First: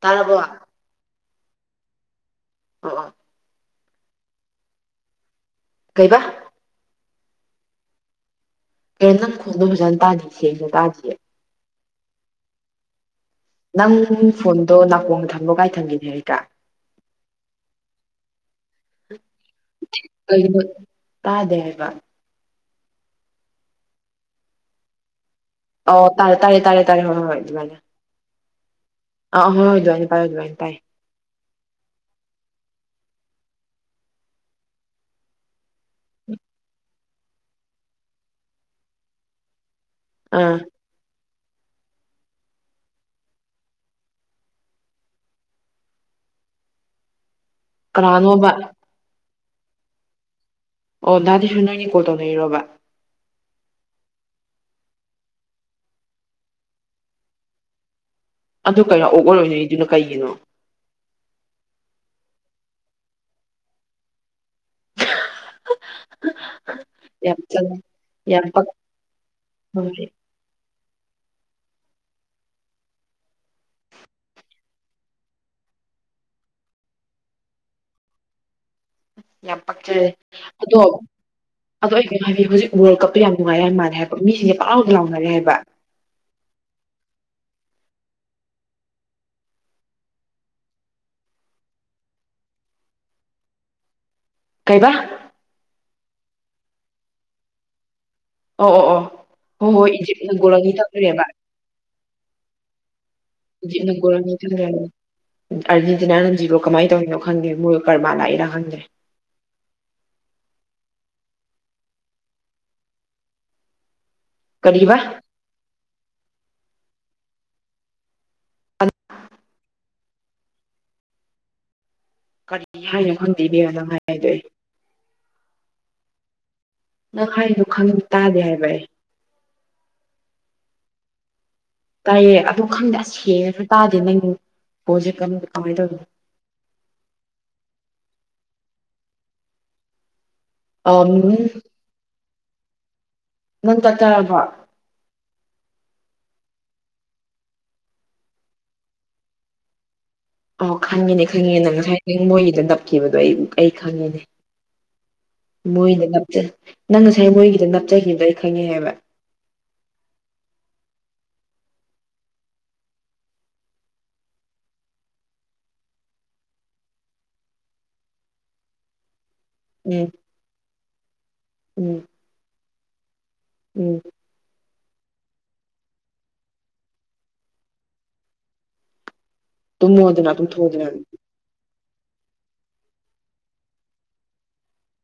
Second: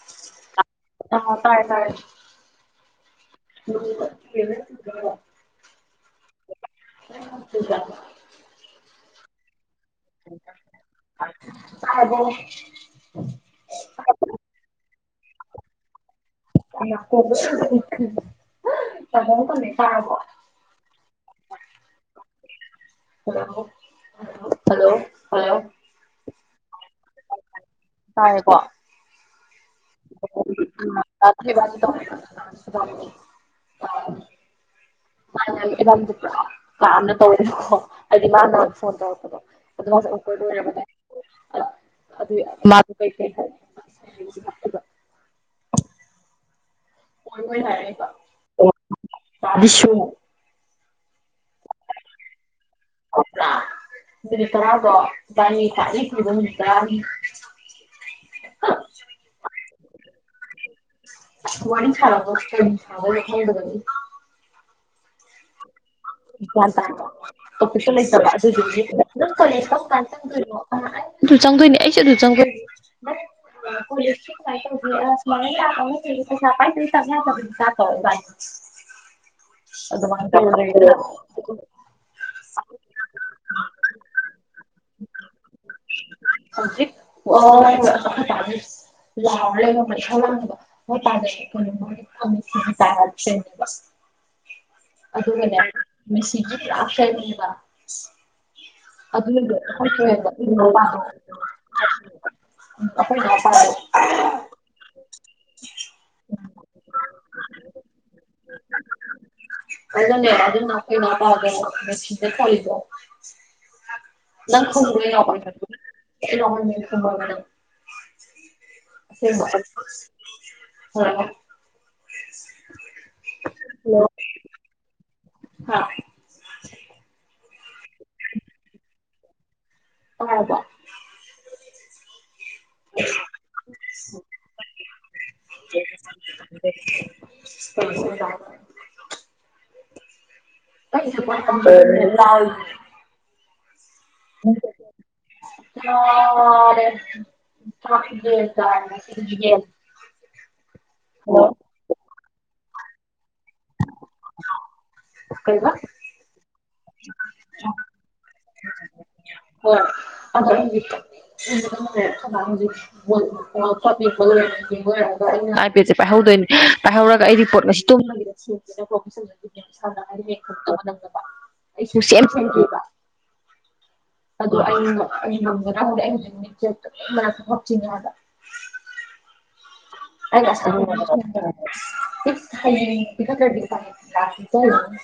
ꯇꯥꯔꯔꯕꯣ ꯑꯥ ꯇꯥꯏ ꯇꯥꯏ [inaudible] [unintelligible] ꯀꯩꯕꯥ [unintelligible] ꯀꯩꯅꯣ ꯅꯪ ꯈꯣꯟꯗꯣ ꯐꯖꯟ ꯇꯥꯗꯤꯌꯦ ꯁꯦꯡꯅ ꯇꯥꯗꯤꯌꯦ ꯇꯔꯕꯣ ꯅꯪ ꯐꯣꯟꯗꯣ ꯅꯥꯀꯣꯡ ꯊꯝꯕꯔꯣ ꯀꯥꯏ ꯊꯝꯒꯦ ꯅꯦꯔꯦꯀꯥ ꯅꯀꯣꯟꯗꯣ ꯁꯥꯖꯠꯔꯦ ꯅꯀꯣꯡꯗ ꯊꯝꯃꯦ ꯇꯔꯕꯣ [unintelligible] ꯇꯥꯗꯦ ꯍꯥꯏꯕ ꯍꯜꯂꯣ ꯍꯜꯂꯣ ꯑꯣ ꯇꯔꯦ ꯇꯔꯦ ꯇꯔꯦ ꯇꯔꯦ ꯍꯣꯏ ꯍꯣꯏ ꯑꯗꯨꯃꯥꯏꯅ ꯇꯥꯔꯦꯀꯣ ꯑꯥ ꯍꯣꯏ ꯍꯣꯏ ꯑꯗꯨꯥꯃꯥꯏꯅ ꯄꯥꯏꯌꯣ ꯑꯗꯨꯃꯥꯏꯅ ꯄꯥꯏꯌꯣ [unintelligible] ꯃꯥ [unintelligible] ꯄꯨꯔꯥ ꯀꯥꯅ ꯇꯧꯔꯛꯄꯗꯣ ꯍꯥꯏꯗꯤ ꯃꯥꯅ ꯐꯣꯟ ꯇꯧꯔꯛꯄꯗꯣ ꯑꯗꯨ ꯑꯥ ꯃꯥꯁ [unintelligible] ꯍꯣꯏ ꯍꯣꯏ ꯍꯥꯏꯔꯛꯏꯕ ꯀꯅꯥꯅꯣꯕ [unintelligible] ꯑꯣ ꯗꯥꯗꯤꯁꯨ ꯅꯣꯏꯒꯤ ꯀꯣꯜ ꯇꯧꯅꯩꯔꯣꯕ ꯥ ꯅꯨꯃꯤꯠ ꯇꯔꯥꯗꯣ ꯏꯕꯅꯤꯒꯤ ꯈꯋꯥꯏꯗꯒꯤ ꯀꯤꯕ ꯅꯨꯃꯤ ꯇꯥꯅꯤ ꯑꯗꯨ ꯀꯩꯔ ꯑꯣꯛꯂꯔꯣꯏ ꯑꯗꯨꯅ ꯀꯩꯒꯤꯅꯣ ꯋꯥꯔꯤ ꯁꯥꯅꯕ ꯀꯔꯤ ꯁꯥꯅꯗꯣꯏꯅꯣ ꯈꯪꯗꯕꯒꯤ ꯒ꯭ꯌꯥꯟ ꯇꯥꯕ꯭ꯔ ꯌꯥꯝ ꯆꯪꯉꯦ ꯇꯣꯄꯤꯛꯁꯨ ꯂꯩꯇꯕ ꯌꯥꯝ ꯄꯛ ꯑꯗꯨꯗꯨꯒꯤ ꯅꯪ ꯀꯔꯤ ꯍꯣꯏ ꯀꯔꯝꯀꯥꯟ ꯆꯪꯗꯣꯏꯅꯣ ꯑꯗꯨꯁꯨ ꯑꯗꯨꯗꯥ ꯆꯪꯗꯣꯏꯅꯤ ꯑꯩꯁꯨ ꯑꯗꯨꯗꯨ ꯆꯪꯗꯣꯏꯅꯤ [unintelligible] ꯌꯥꯝ ꯄꯛꯆꯔꯦ ꯑꯗꯣ ꯑꯗꯣ ꯑꯩ ꯀꯩꯅꯣ ꯍꯥꯏꯕꯤ ꯍꯧꯖꯤꯛ ꯋꯥꯔꯜ ꯀꯞꯇ ꯌꯥꯝ ꯅꯨꯡꯉꯥꯏꯔꯦ ꯃꯥꯜꯂꯦ ꯍꯥꯏꯕ ꯃꯤꯁꯤꯡꯁꯦ ꯄꯪꯂꯥꯎꯗ ꯂꯥꯎꯅꯔꯦ ꯍꯥꯏꯕ ꯍꯧꯖꯤꯛ ꯑꯩꯈꯣꯏ ꯄꯥ ꯂꯥꯎꯔ ꯂꯩꯕ ꯏꯁꯧ ꯂꯥꯡꯏꯕ [unintelligible] ꯀꯩꯕꯥ ꯑꯗꯨꯒꯅꯦ ꯃꯦꯁꯤꯒꯤ ꯄꯨꯔꯥ ꯐꯦꯟ ꯅꯦꯕꯥ ꯑꯣ ꯑꯣ ꯑꯣ ꯑꯗꯨꯗꯣ [unintelligible] ꯍꯣꯏ ꯍꯣꯏ ꯑꯩꯈꯣꯏ ꯏꯖꯤꯞꯅ ꯒꯣꯂꯅꯤ ꯇꯧꯈ꯭ꯔꯦꯕ [unintelligible] ꯑꯔꯖꯦꯟꯇꯤꯅꯥ ꯖꯤꯔꯣ ꯀꯃꯥꯏꯅ ꯇꯧꯔꯤꯅꯣ ꯈꯪꯗꯦ ꯃꯣꯏ ꯀꯔꯃ ꯂꯛꯏꯔ ꯈꯪꯗ꯭ꯔꯦ ꯀꯩꯅꯣꯅꯦ ꯑꯗꯨꯅ ꯑꯩꯈꯣꯏ ꯏꯅꯥꯎꯄꯥꯗꯣ ꯃꯦꯁꯤꯅꯦ ꯈꯜꯂꯤꯗꯣ ꯅꯪ ꯀꯔꯤꯕ ꯈꯪꯕꯔ ꯑꯩ ꯏꯅꯥꯎꯄ ꯃꯁꯛ ꯏꯅꯥꯎꯄꯥ ꯃꯁꯛ ꯈꯪꯕꯔ ꯑꯁꯦꯡꯕ ꯍꯣꯏ ꯍꯣꯏ ꯀꯔꯤ ꯍꯥꯏꯅꯣ ꯈꯪꯗꯦ ꯏꯕꯦꯝꯃ ꯅꯪ ꯍꯥꯏꯗꯣ ꯑꯩ [unintelligible] ꯅꯪ ꯍꯥꯏꯗꯣ ꯈꯪꯗꯦ ꯇꯥꯗꯦ ꯍꯥꯏꯕ ꯑꯩ [unintelligible] ꯇꯥꯏꯌꯦ ꯑꯗꯨ ꯈꯪꯗꯦ ꯑꯁ ꯍꯦꯁꯨ ꯇꯥꯗꯦ ꯅꯪ ꯍꯣꯖꯤꯛ ꯀꯃꯥꯏꯅ ꯇꯧꯗꯅꯣ [unintelligible] ꯑꯝ [unintelligible] ꯅꯪ ꯆꯥꯛꯆꯥꯔꯑꯕꯣ [unintelligible] ꯑꯣ ꯈꯪꯉꯦꯅꯦ ꯈꯪꯉꯦꯅꯦ ꯉꯁꯥꯏ ꯃꯣꯏꯒꯤꯗ ꯅꯞꯈꯤꯕꯗꯣ ꯑꯩ ꯑꯩ ꯈꯪꯉꯦꯅꯦ ꯃꯣꯏꯅ ꯅꯞꯖꯟ ꯅꯪ ꯉꯁꯥꯏ ꯃꯣꯏꯒꯤꯗ ꯅꯝꯖꯟ [unintelligible] ꯑꯩ ꯈꯪꯉꯦ ꯍꯥꯏꯕ [unintelligible] [unintelligible] ꯑꯥꯏ ꯄꯦꯠꯁꯦ ꯄꯥꯏꯍꯧꯗꯣꯏꯅꯦ ꯄꯥꯏꯍꯧꯔꯒ ꯑꯩꯗꯤ ꯄꯣꯠ ꯎꯝ ꯎꯝ [unintelligible] [unintelligible] ꯎꯝ [unintelligible] ꯇꯨꯝꯃꯣ [unintelligible]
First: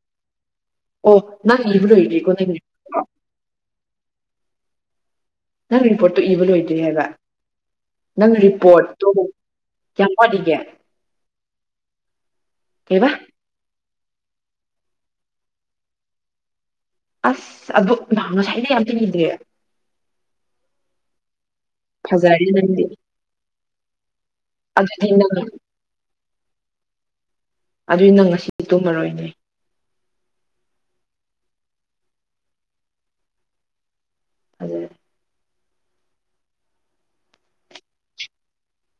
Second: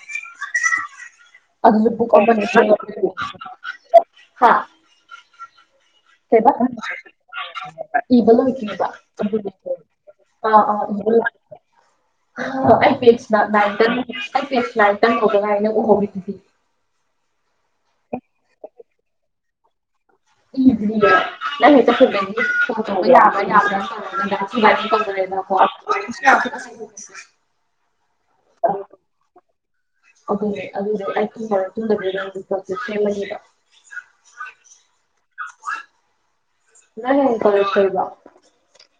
ꯑꯣ ꯅꯪ ꯏꯕ ꯂꯣꯏꯗ꯭ꯔꯤꯀꯣ ꯅꯪ [unintelligible] ꯅꯪ ꯔꯤꯄꯣꯔꯠꯇꯨ ꯏꯕ ꯂꯣꯏꯗꯔꯤ ꯍꯥꯏꯕ ꯏꯕ ꯅꯪ ꯂꯣꯏꯗꯔꯤꯕ ꯔꯤꯄꯣꯔꯠꯇꯣ ꯑꯥꯗꯨꯗꯨꯒꯤ ꯀꯌꯥꯝ ꯋꯥꯠꯂꯤꯒꯦ ꯑꯥ ꯑꯥ ꯏꯕ ꯂꯣꯏꯗꯔꯤ ꯀꯩꯕ [unintelligible] ꯑꯁ ꯑꯗꯨ [unintelligible] ꯐꯖꯔꯦ ꯅꯪꯗꯤ [unintelligible] ꯑꯗꯨꯗꯤ ꯅꯪ [unintelligible] ꯑꯗꯨꯏ ꯅꯪ ꯉꯁꯤꯗꯤ ꯇꯨꯝꯃꯔꯣꯏꯅꯦ [unintelligible] [unintelligible] ꯅꯪ ꯍꯌꯦꯡ ꯀꯣꯂꯦꯁ ꯂꯩꯕꯔꯣ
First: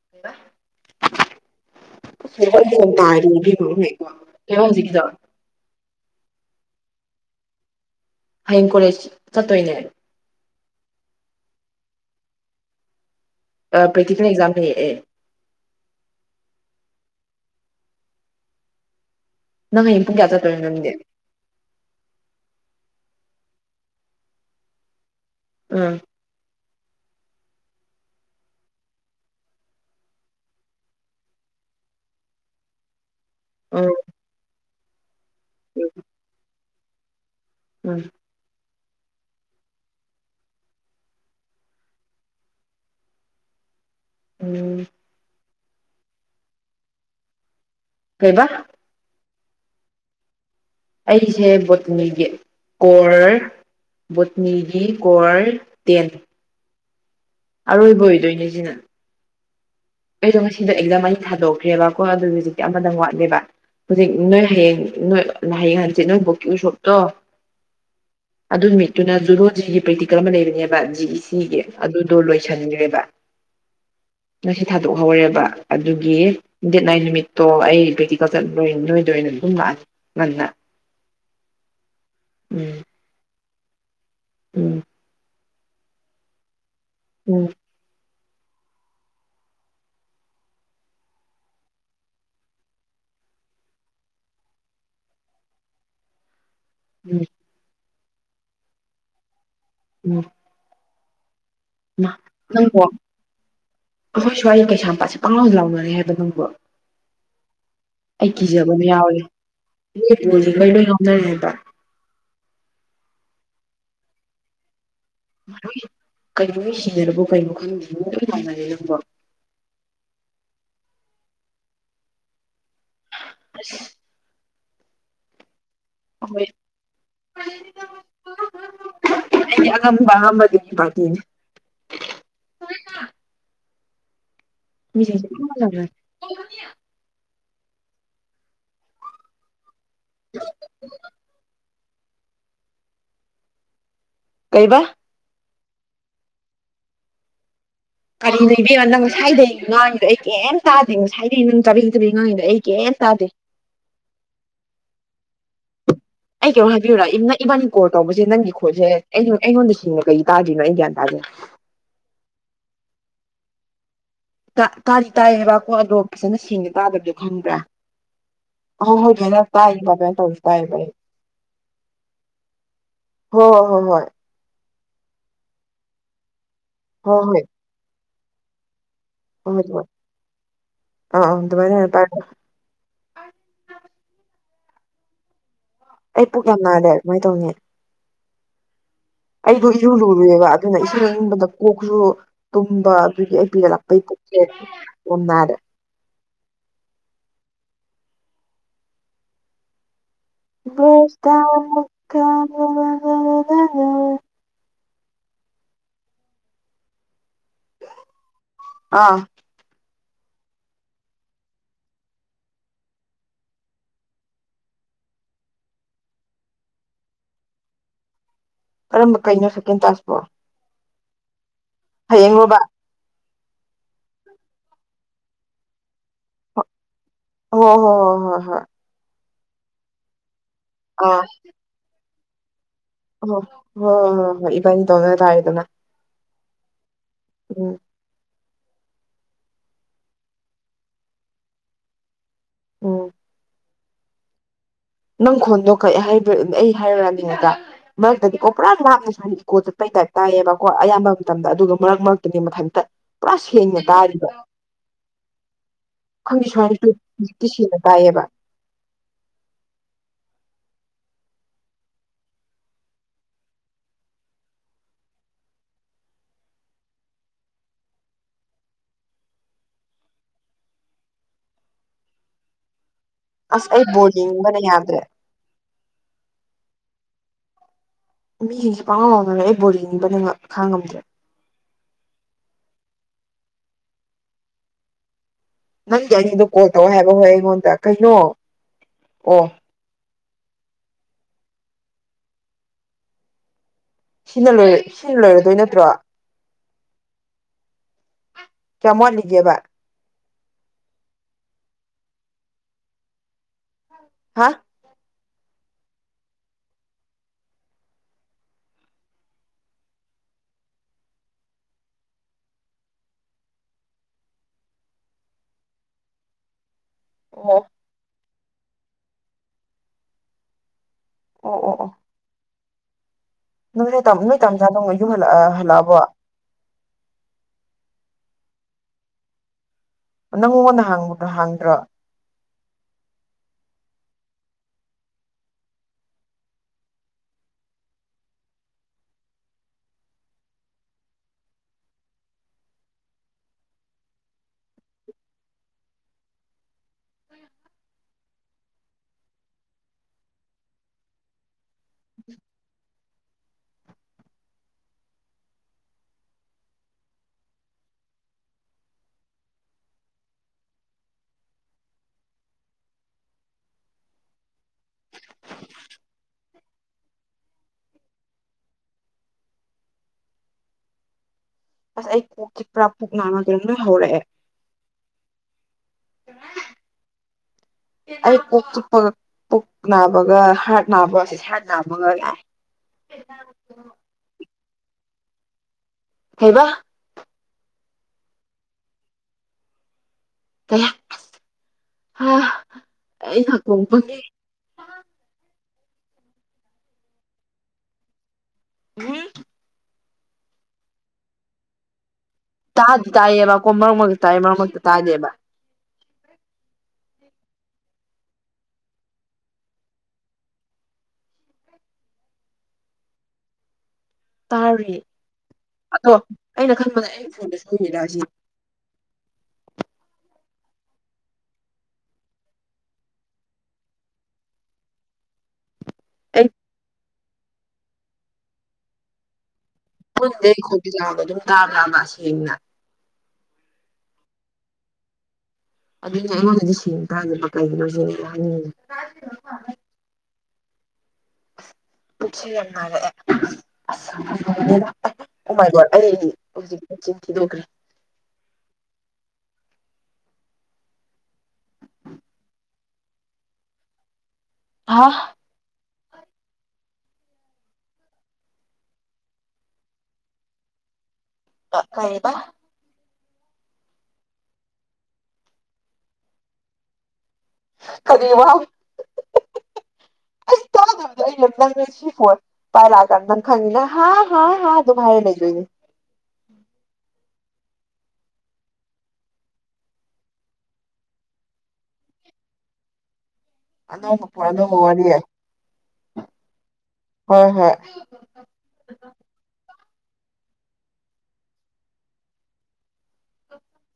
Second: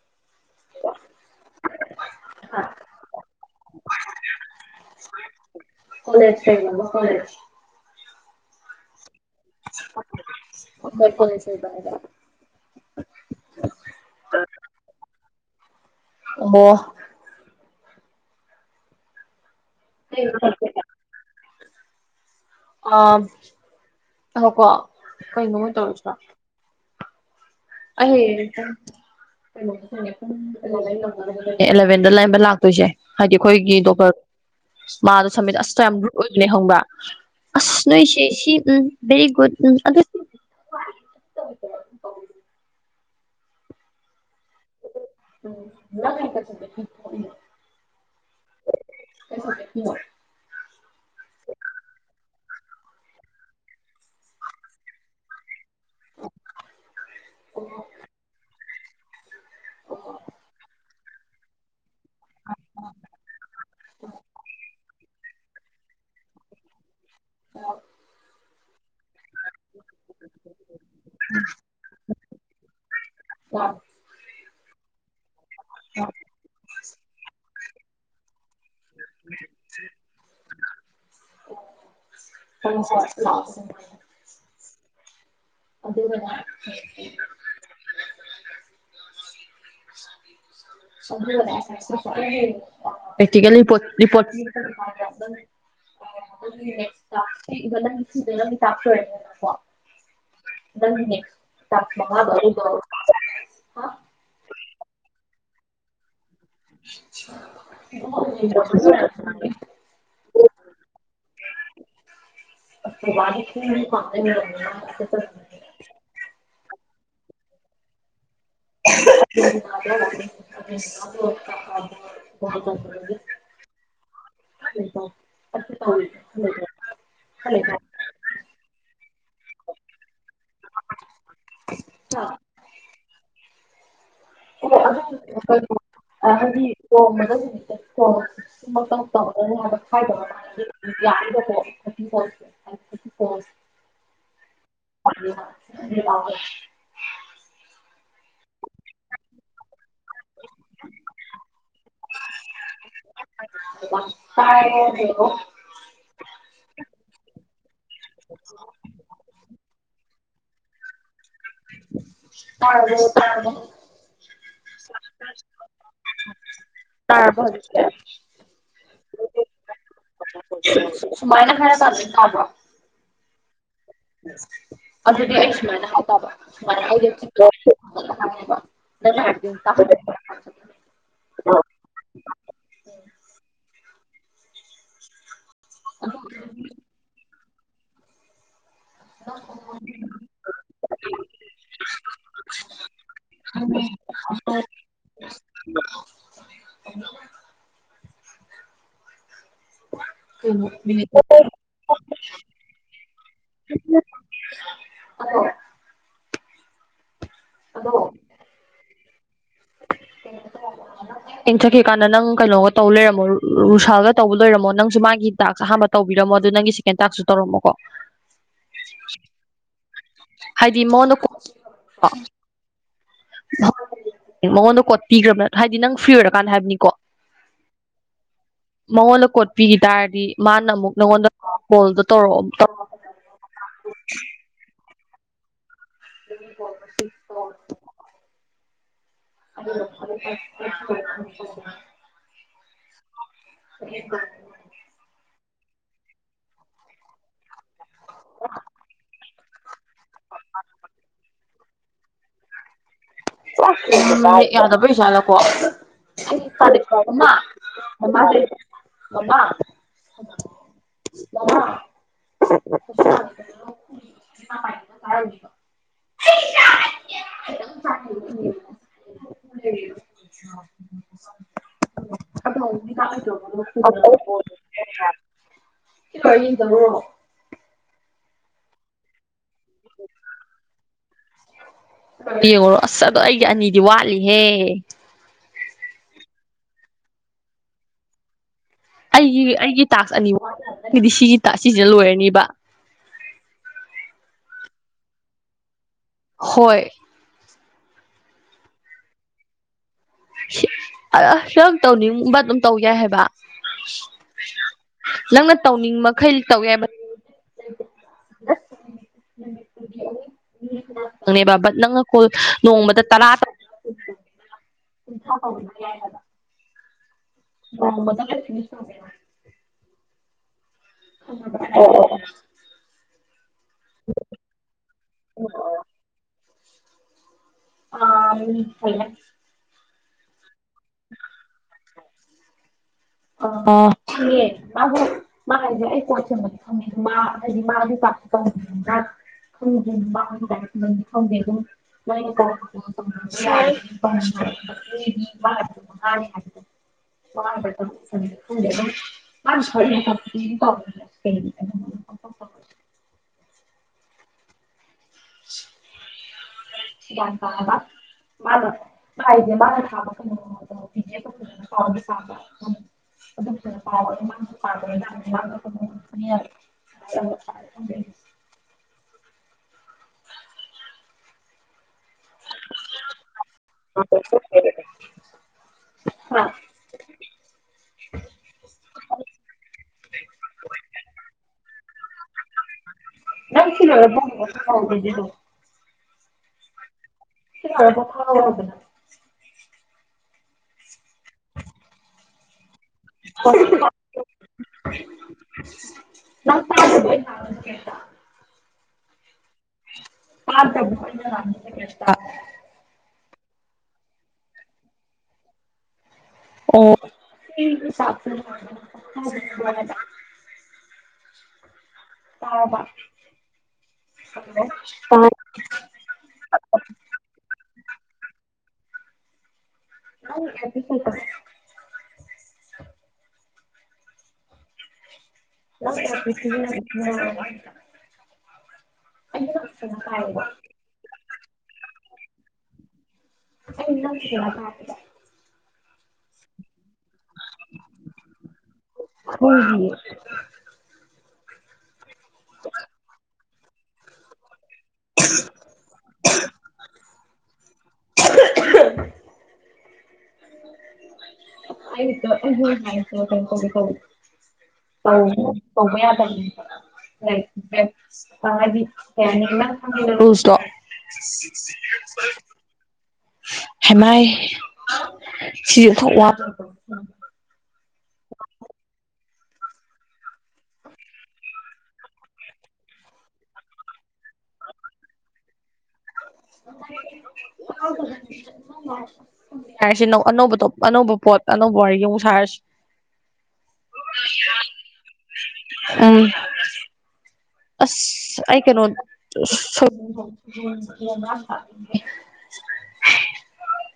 [unintelligible] [unintelligible] [unintelligible] ꯍꯌꯦꯡ ꯀꯣꯂꯦꯁ ꯆꯠꯇꯣꯏꯅꯦ ꯍꯣꯏ [unintelligible] ꯑꯄ꯭ꯦꯛꯇꯤꯀꯦꯜ ꯑꯦꯛꯖꯥꯝ ꯅꯤꯌꯦ ꯑꯩ ꯑꯣ ꯅꯪ ꯍꯌꯦꯡ ꯄꯨꯡ ꯛꯌꯥꯗ ꯆꯡꯇꯣꯏꯅꯣ [unintelligible] ꯑ ꯉꯥꯏꯈꯣꯀꯣ ꯀꯩꯅꯣ ꯃꯣꯏ ꯎꯝ ꯇꯧꯔꯝꯁꯤꯕꯣ [unintelligible] [unintelligible] ꯑꯦꯂꯚꯦꯟꯗ ꯂꯩꯔꯝꯕ ꯂꯥꯛꯇꯣꯏꯁꯦ ꯍꯥꯏꯗꯤ ꯑꯩꯈꯣꯏꯒꯤ ꯎꯝ ꯗꯣꯛꯇꯔ ꯃꯥꯗꯣ ꯁꯝꯃꯤꯠ ꯑꯁꯇ ꯌꯥꯝ ꯔꯨꯠ ꯑꯣꯏꯕꯅꯦ ꯈꯪꯕ ꯑꯁ ꯎꯝ ꯅꯣꯏꯁꯦ ꯁꯤ ꯎꯝ ꯚꯦꯔꯤ ꯒꯨꯗ ꯎꯝ ꯑꯗꯨ ꯎꯝ [unintelligible] ꯀꯩꯕꯥ ꯑꯩꯁꯦ ꯕꯣꯇꯅꯤꯒꯤ ꯀꯣꯔ ꯕꯣꯠꯅꯤꯒꯤ ꯀꯣꯔ ꯇꯦꯟ ꯑꯔꯣꯏꯕ ꯑꯣꯏꯗꯣꯏꯅꯦ ꯁꯤꯅ [unintelligible] ꯑꯩꯗꯣ ꯉꯁꯤꯗꯣ ꯑꯦꯛꯖꯝ ꯑꯅꯤ ꯊꯥꯗꯣꯛꯈ꯭ꯔꯦꯕ ꯀꯣ ꯑꯗꯨ ꯍꯧꯖꯤꯛꯇꯤ ꯑꯃꯗꯪ ꯋꯥꯠꯂꯦꯕ ꯍꯧꯖꯤꯛ ꯅꯣꯏ ꯍꯌꯦꯡ ꯅꯣꯏ ꯍꯌꯦꯡ ꯍꯪꯆꯤꯠ ꯅꯣꯏ ꯕꯣꯛꯀꯤ ꯎꯁꯣꯞꯇꯣ [unintelligible] ꯑꯗꯨ ꯅꯨꯃꯤꯠꯇꯨꯅ ꯖꯨꯨꯂꯣꯖꯤꯒꯤ ꯄ꯭ꯔꯦꯛꯇꯤꯀꯜ ꯑꯃ ꯂꯩꯕꯅꯦꯕ ꯖꯤꯏꯁꯤꯒꯤ ꯑꯗꯨꯗꯩ ꯂꯣꯏꯁꯟꯈ꯭ꯔꯦꯕ [unintelligible] ꯉꯁꯤ ꯊꯥꯗꯣꯛꯍꯧꯔꯦꯕ ꯑꯗꯨꯒꯤ ꯗꯦꯠ ꯅꯥꯏꯟ ꯅꯨꯃꯤꯠꯇꯣ ꯑꯩ ꯄ꯭ꯔꯦꯛꯇꯤꯀꯜ ꯆꯠꯂꯣꯏ ꯅꯣꯏ ꯑꯣꯏꯅ ꯑꯗꯨꯝ ꯂꯥꯛꯑꯅꯤ ꯉꯟꯅ ꯎꯝ [unintelligible] ꯎꯝ ꯑꯗꯨꯒꯅꯦ ꯎꯝ [unintelligible] ꯁ [unintelligible] ꯑꯦꯛꯇꯤꯀꯦꯜ ꯂꯤꯄꫭꯠ ꯎꯝ ꯔꯤꯄꫭꯠ [unintelligible] ꯎꯝ ꯑꯗꯨꯒꯤꯅꯦ ꯃꯥ ꯅꯪꯕꯨꯣ ꯑꯩꯈꯣꯏ ꯁ꯭ꯋꯥꯏ ꯀꯩꯁꯥꯝꯄꯥꯠꯁꯦ ꯄꯪꯥꯎ ꯂꯥꯎꯅꯔꯦ ꯍꯥꯏꯕ ꯅꯪꯕꯣ [unintelligible] [unintelligible] ꯉꯥꯎꯅꯋꯦꯕ [unintelligible] ꯀꯩꯅꫭ ꯃꯤ ꯁꯤꯅꯔꯕꫭ ꯀꯩꯅꫭ ꯈꯪꯗꯦ ꯃꯤ ꯂꯣꯏ ꯂꯥꯎꯅꯔꯛꯑꯦ ꯅꯪꯕꫭ [unintelligible] ꯍ [unintelligible] ꯑꯩꯈꯣꯏ ꯍ [unintelligible] ꯑꯩꯗꯤ ꯑꯉꯝꯕ ꯑꯉꯝꯕꯗꯤ [unintelligible] [inaudible] ꯃꯤꯁꯤꯡꯁꯦ ꯂꯣꯏ ꯑꯗꯨ ꯉꯥꯎꯅꯔꯦ ꯀꯩꯅꫭ ꯍꯥꯏꯗꯤ [unintelligible] [unintelligible] [unintelligible] ꯀꯩꯕꯥ [unintelligible] ꯀꯔꯤꯅꯣ ꯏꯕꯦꯝꯃꯥ ꯅꯪ ꯉꯁꯥꯏꯗꯒꯤ ꯉꯥꯡꯉꯤꯗꯣ ꯑꯩ ꯀꯩꯝ ꯇꯥꯗꯦ ꯉꯁꯥꯏꯗꯩ ꯅꯪ ꯆꯕꯦꯡ ꯆꯕꯦꯡ ꯉꯥꯡꯉꯤꯗꯣ ꯑꯩ ꯀꯩꯝ ꯇꯥꯗꯦ [unintelligible] ꯑꯩ ꯀꯩꯅꯣꯝ ꯍꯥꯏꯕꯤꯌꯨꯨꯔꯥ ꯏ ꯏꯕꯥꯟꯅꯤ ꯀꯣꯜ ꯇꯧꯕꯁꯦ ꯅꯪꯒꯤ ꯈꯣꯟꯁꯦ ꯑꯩꯩꯅ ꯑꯩꯉꯣꯟꯗ ꯁꯦꯡꯅ ꯀꯩꯒꯤ ꯇꯥꯗꯔꯤꯅꯣ ꯑꯩ ꯒ꯭ꯌꯥꯟ ꯇꯥꯥꯗꯦ ꯇꯔꯕꫭ ꯇꯔꯕꫭ ꯇꯥ ꯇꯥꯏ ꯌꯦꯕꯀꯣ ꯑꯗꯣ ꯐꯖꯅ ꯁꯦꯡꯅ ꯇꯥꯗꯕꯗꯣ ꯈꯪꯕ꯭ꯔꯥ ꯑꯍꯧ‌ꯍꯧ [unintelligible] ꯁꯨꯃꯥꯏꯅ ꯍꯥ ꯈꯔ ꯁꯥꯕꯗꯤ ꯐꯥꯎꯕꫪꫭ ꯍꯣ ꯍꯣꯏ ꯍꯣꯏ ꯍꯣꯏ ꯑꯗꯨꯗꯤ ꯑꯩ ꯁꯨꯃꯥꯏꯅ ꯍꯥꯏ ꯇꯕ ꯁꯨꯃꯥꯏꯅ ꯑꯩ ꯍꯣꯏ ꯍꯣꯏ ꯍꯣꯏ ꯍꯥꯏꯕ ꯅꯪꯅ ꯍꯥꯏꯕꯗꯨ ꯍꯣꯏ ꯍꯣꯏ ꯍꯣꯏ ꯇꯥꯍꯧꯗꯦ ꯑꯥ ꯑꯥ ꯑꯗꯨꯃꯥꯏ ꯍꯥꯏꯌꫭ ꯇꯥꯏ ꯑꯩ ꯄꯨꯛ ꯌꯥꯝ ꯅꯥꯔꯦ ꯀꯃꯥꯏ ꯇꯧꯅꯤ ꯑꯩꯗꯨ ꯏꯔꯨ ꯂꯨꯔꯨꯔꯦꯕ ꯑꯗꯨꯅ ꯏꯁꯤꯡ ꯏꯪꯕꯗ ꯀꯣꯛꯁꯨ ꯇꯨꯝꯕ ꯑꯗꯨꯒꯤ ꯑꯩ ꯄꯦꯔꯠ ꯂꯥꯛꯄꯩ ꯄꯨꯛꯁꯦ ꯑꯣꯝꯅꯔꯦ [unintelligible] ꯍꯜꯂꫭ ꯍꯜꯂꫭ ꯑꯥ [unintelligible] ꯏꯟ ꯆꯠꯈꯤꯀꯥꯟꯗ ꯅꯪ ꯀꯩꯅꯣꯒ ꯇꯧꯕ ꯂꯩꯔꯝꯃꯣ ꯔꯨꯁꯥꯜꯒ ꯇꯧꯕ ꯂꫭꯏꯔꯝꯃꯣ ꯅꯪꯁꯨ ꯃꯥꯒꯤ ꯇꯥꯛꯁ ꯑꯍꯥꯟꯕ ꯇꯧꯕꯤꯔꯝꯃꫭ ꯑꯗꯨ ꯅꯪꯒꯤ ꯍꯦꯟꯇꯥꯛꯁꯨ ꯇꯧꯔꯝꯃꯣꯀꯣ ꯀꯔꯝꯕ ꯀꯩꯅꯣ ꯁꯦꯀꯦꯟ ꯇꯥꯛꯁꯄꯨ ꯍꯥꯏꯗꯤ ꯃꯉꫭꯜꯗ ꯀꫭ ꯍꯌꯦꯡꯂꫭꯕ ꯃꯉꯣꯟꯗ ꯀꯣꯠ ꯄꯤꯒ꯭ꯔꯕ ꯍꯥꯏꯗꯤ ꯅꯪ ꯐ꯭ꯔꯤ ꯑꯣꯏꯔꯀꯥꯟꯗ ꯍꯥꯏꯕꯅꯤꯀꯣ ꯍꯣ ꯍꯣ ꯍꯣ ꯍꯣꯏ ꯃꯉꯣꯟꯗ ꯀꯣꯠ ꯄꯤꯒꯤ ꯇꯥꯔꯗꯤ ꯃꯥꯅ ꯑꯃꯨꯛ ꯑꯥ ꯅꯪꯉꯣꯟꯗ ꯀꯣꯜꯗꯣ ꯇꯧꯔꯛꯑꫭ ꯍꯣ ꯍꫭ ꯏꯕꯟꯅꯤ ꯇꯧꯅ ꯇꯥꯔꯦꯗꯅ [unintelligible] ꯎꯝ ꯎꯝ [unintelligible] ꯅꯪ ꯈꯣꯟꯗꯣꯛ ꯑꯩ ꯍꯥꯏꯔꯨꯔꯃꯤꯉꯗ ꯃꯔꯛꯇꯗꯤ ꯀꯣ ꯄꯨꯔꯥ ꯂꯥꯞꯅ ꯁꯨꯅ ꯏꯀꯣ ꯆꯠꯄꯩ ꯇꯥꯏꯞ ꯇꯥꯏꯌꯦꯕꯀꯣ ꯑꯌꯥꯝꯕ ꯃꯇꯝꯗ ꯑꯗꯨꯒ ꯃꯔꯛ ꯃꯔꯛꯇꯗꯤ ꯃꯊꯟꯇ ꯄꯨꯔꯥ ꯁꯦꯡꯅ ꯇꯥꯔꯤꯕ ꯈꯪꯗꯦ [unintelligible] ꯁꯨꯃꯥꯏꯅꯁꯨ ꯍꯧꯖꯤꯛꯇꯤ ꯁꯦꯡꯅ ꯇꯥꯏꯌꯦꯕ [unintelligible] [unintelligible] [unintelligible] [unintelligible] ꯑꯁ ꯑꯩ ꯕꯣꯜ ꯌꯦꯡꯅꯤꯡꯕꯅ ꯌꯥꯗ꯭ꯔꯦ [unintelligible] [unintelligible] ꯃꯤꯁꯤꯡꯁꯤ ꯄꯥꯡꯉꯧ ꯂꯥꯎꯅꯔꯦ ꯑꯩ ꯕꯣꯜ [unintelligible] ꯈꯥꯡ ꯉꯝꯗ꯭ꯔꯦ ꯌꯦꯡꯉꯨꯔꯣ ꯑꯁ ꯑꯗꯣ ꯑꯩꯒꯤ ꯑꯅꯤꯗꯤ ꯋꯥꯠꯂꯤꯍꯦ ꯅꯪꯗꯤ ꯑꯅꯤꯗꯣ ꯀꯣꯜ ꯇꯧ ꯍꯥꯏꯕ ꯍꯣꯏ ꯑꯩꯉꯣꯟꯗ ꯀꯩꯅꯣ ꯑꯩꯒꯤ ꯑꯣ ꯑꯩꯒꯤ ꯇꯥꯛꯁ ꯑꯅꯤꯃꯛꯗꯤ ꯁꯤꯒꯤ ꯇ ꯁꯤꯁꯤꯅ ꯂꯣꯏꯔꯅꯤꯕ ꯁꯤꯅ ꯂ ꯁꯤꯅ ꯂꯣꯏꯔꯗꯣꯏ ꯅꯠꯇ꯭ꯔꯣ ꯍꯣꯏ ꯀꯌꯥꯝ ꯋꯥꯠꯂꯤꯒꯦꯕ ꯑ ꯁꯪ ꯇꯧꯅꯤꯡꯕ ꯑꯗꯨꯝ ꯇꯧ ꯌꯥꯏ ꯍꯥꯏꯕ ꯍꯥ ꯅꯪꯅ ꯇꯧꯅꯤꯡ ꯃꯈꯩ ꯇꯧꯋꯦ ꯍꯥꯏꯕ ꯈꯪꯅꯦꯕ ꯕꯠ ꯅꯪꯅ ꯀꯣ ꯅꯣꯡꯃꯗ ꯇꯔꯥ ꯊꯥ ꯇꯧ ꯌꯥꯏ ꯑꯣꯎ [inaudible] ꯈꯪꯉꯕ꯭ꯔꯥ ꯑꯣ ꯑꯣ [inaudible] ꯅꯣꯏ ꯇꯝꯖꯥ ꯗꯣ ꯌꯨꯝ ꯍꯜ ꯑ ꯍꯜꯂꯑꯕꯣ ꯍꯥꯝ ꯀꯨꯏꯌꯦ ꯅꯪ ꯃꯉꯣꯟꯗ ꯍꯡꯕꯗꯣ ꯍꯡꯗ꯭ꯔꯣ ꯑ ꯁꯤꯉꯦ ꯃꯥꯕꯨ ꯃꯥ ꯍꯥꯏꯁꯦ ꯑꯩ ꯄꯣꯠꯆꯗꯤ ꯐꯪꯉꯦ ꯃꯥ ꯑꯩ ꯃꯥꯒꯤ ꯆꯥꯛ [inaudible] [inaudible] ꯑꯗꯨꯝ ꯅꯣꯏ ꯑꯅꯤ ꯀꯥ ꯇꯣꯠꯉꯥꯟ ꯇꯣꯡꯉꯥꯟꯒꯦ ꯁꯥꯏ [inaudible] ꯑꯨꯝ ꯍꯥꯏ ꯍꯥꯏꯁꯤꯇꯤ ꯃꯥꯅ ꯃꯔ ꯇ ꯀ ꯀꯕ ꯃꯥꯅ ꯥꯏꯁꯦ ꯃꯥꯅ ꯊꯥꯕ ꯀꯩꯅꯣ ꯄꯤꯦ ꯐꯖꯅ ꯀꯥꯎꯒ ꯁꯥꯕ ꯑꯗꯨꯝ ꯐꯖꯅ ꯄꯥꯎ ꯑꯗꯨꯃꯥꯡꯁꯨ ꯄꯥꯗꯅꯤꯥꯡꯗꯅꯤꯔꯦ ꯑ ꯑꯁ ꯑꯩ ꯀꯣꯛꯁꯤ ꯄꯨꯔꯥ ꯄꯨꯛ ꯃꯗ ꯂꯣꯏ ꯍꯧꯔꯛꯑꯦ ꯑ ꯑ ꯄ ꯄꯨꯛ ꯅꯥꯕꯒ ꯍꯥꯔꯠ ꯅꯥꯕ ꯑꯁꯤꯁ ꯍꯥꯔꯠ ꯅꯥꯕꯒ ꯂꯥꯛꯑꯦ ꯅꯁꯤ ꯍꯩꯕ ꯁꯤ ꯀꯗꯅ ꯀꯌꯥ ꯑꯩ ꯉꯀꯣꯡ ꯐꯪꯉ [inaudible] ꯀꯩꯝꯇ ꯎꯝ ꯄꯇ [inaudible] ꯠꯇ ꯇꯥꯗꯤ ꯇꯥꯏꯌꯦꯕꯀꯣ ꯃꯔꯛ ꯃꯔꯛꯇ ꯇꯥꯏ ꯃꯔꯛ ꯃꯔꯛꯇ ꯇꯥꯗꯦꯕ ꯑꯣ [inaudible] ꯇꯥꯎꯕ [inaudible] ꯇꯥꯔꯤ ꯄꯥꯟ ꯑꯗꯣ ꯑꯩꯅ ꯈꯟꯕꯗ ꯑꯩ ꯐꯣꯟꯗ ꯁꯨꯃꯤꯔꯥꯖꯤ ꯥꯈꯪꯗꯦ ꯑꯗꯨꯏ ꯆꯠꯇꯣ ꯅꯪ ꯑꯦꯇꯔꯤꯛ ꯑꯩ ꯁꯤꯖꯤꯟꯅꯒꯦꯁꯨ ꯌꯥꯅꯤ ꯑꯩꯅ ꯍꯥꯏꯕ ꯆꯨꯟꯗ ꯃꯣꯏꯗꯨꯗꯩ ꯑꯩ ꯈꯣꯏ ꯅꯤꯖꯨꯌꯥꯎꯕ ꯑꯗꯨꯝ ꯇꯥ ꯇꯥꯕ ꯁꯦꯡꯅ ꯑꯩ ꯅꯪ ꯀꯩꯀꯩ ꯋꯥꯠꯄ ꯍꯥꯞꯄꯨꯒꯦ ꯑꯗꯨꯏꯗꯦ ꯑꯩꯉꯣꯟꯗꯗꯤ ꯁꯦꯡꯅ ꯇꯥꯗꯦꯕ ꯀꯩꯒꯤꯅꯣ ꯁꯤꯅꯤ ꯑꯩꯅ ꯍꯥꯏꯅꯤꯡꯉꯤꯖꯤ ꯈꯪꯗꯦꯌꯦ ꯄꯨ ꯌꯥꯝ ꯃꯥꯔꯛꯑꯦ ꯑꯁ [inaudible] ꯗ ꯑ ꯍ ꯑꯣ ꯃꯥꯏ ꯒꯣꯗ ꯑꯩ ꯍꯧꯖꯤꯛ ꯆꯤꯟ ꯊꯤꯗꯣꯛꯈ꯭ꯔꯦ ꯑꯩ ꯍꯖꯤꯛꯇ [inaudible] ꯍꯥꯏ ꯇꯧꯒꯦ ꯇꯧꯔꯤ ꯍꯥ ꯇꯧꯅꯤ ꯇꯧꯕ ꯌꯥꯗꯝꯅꯤ ꯅꯏ ꯕꯦꯟ ꯁꯟ ꯄꯥꯏꯕꯤ ꯀꯩꯍꯥꯏꯅꯤ ꯅꯪꯒꯤꯅ ꯔꯨꯜꯁꯇꯣ ꯁꯤ ꯑꯦꯁ ꯀꯔꯤꯕ ꯄꯥꯏꯞ ꯍꯦꯃꯥꯏ ꯁꯤꯁꯨ ꯑꯣꯟꯊꯣꯛ ꯋꯥꯒ ꯑ ꯑꯝ ꯀꯔꯤ ꯋꯥꯎ ꯑꯩ ꯇꯥꯗꯕꯗꯤ ꯑꯩꯅ ꯅꯪꯅꯁꯤ ꯐꯣꯟ ꯄꯥ ꯂꯥꯛꯑ ꯀꯥꯟꯗ ꯈꯪꯅ ꯍꯥ ꯍꯥ ꯍꯥ ꯑꯗꯨꯝ ꯍꯥꯏꯔ ꯂꯩꯗꯣꯏꯅꯤ [inaudible] ꯍꯥꯏꯔꯁꯤ ꯑꯅꯧꯕꯣ ꯑꯅꯧꯕ ꯄꯣꯠ ꯑꯅꯧꯕ ꯋꯥꯔꯤ ꯌꯦ ꯑꯃꯨꯛ ꯁꯥꯔꯁꯤ ꯑꯅꯧꯕ ꯄꯣ ꯑꯅꯧꯕ ꯋꯥꯔꯤ ꯌꯥ ꯎꯝ ꯍꯣꯏ ꯍꯣꯏ ꯑꯁ ꯑꯩ ꯀꯩꯅꯣ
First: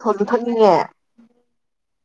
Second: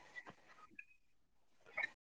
ꯊꯂꯨ ꯊꯅꯤꯡꯉꯦ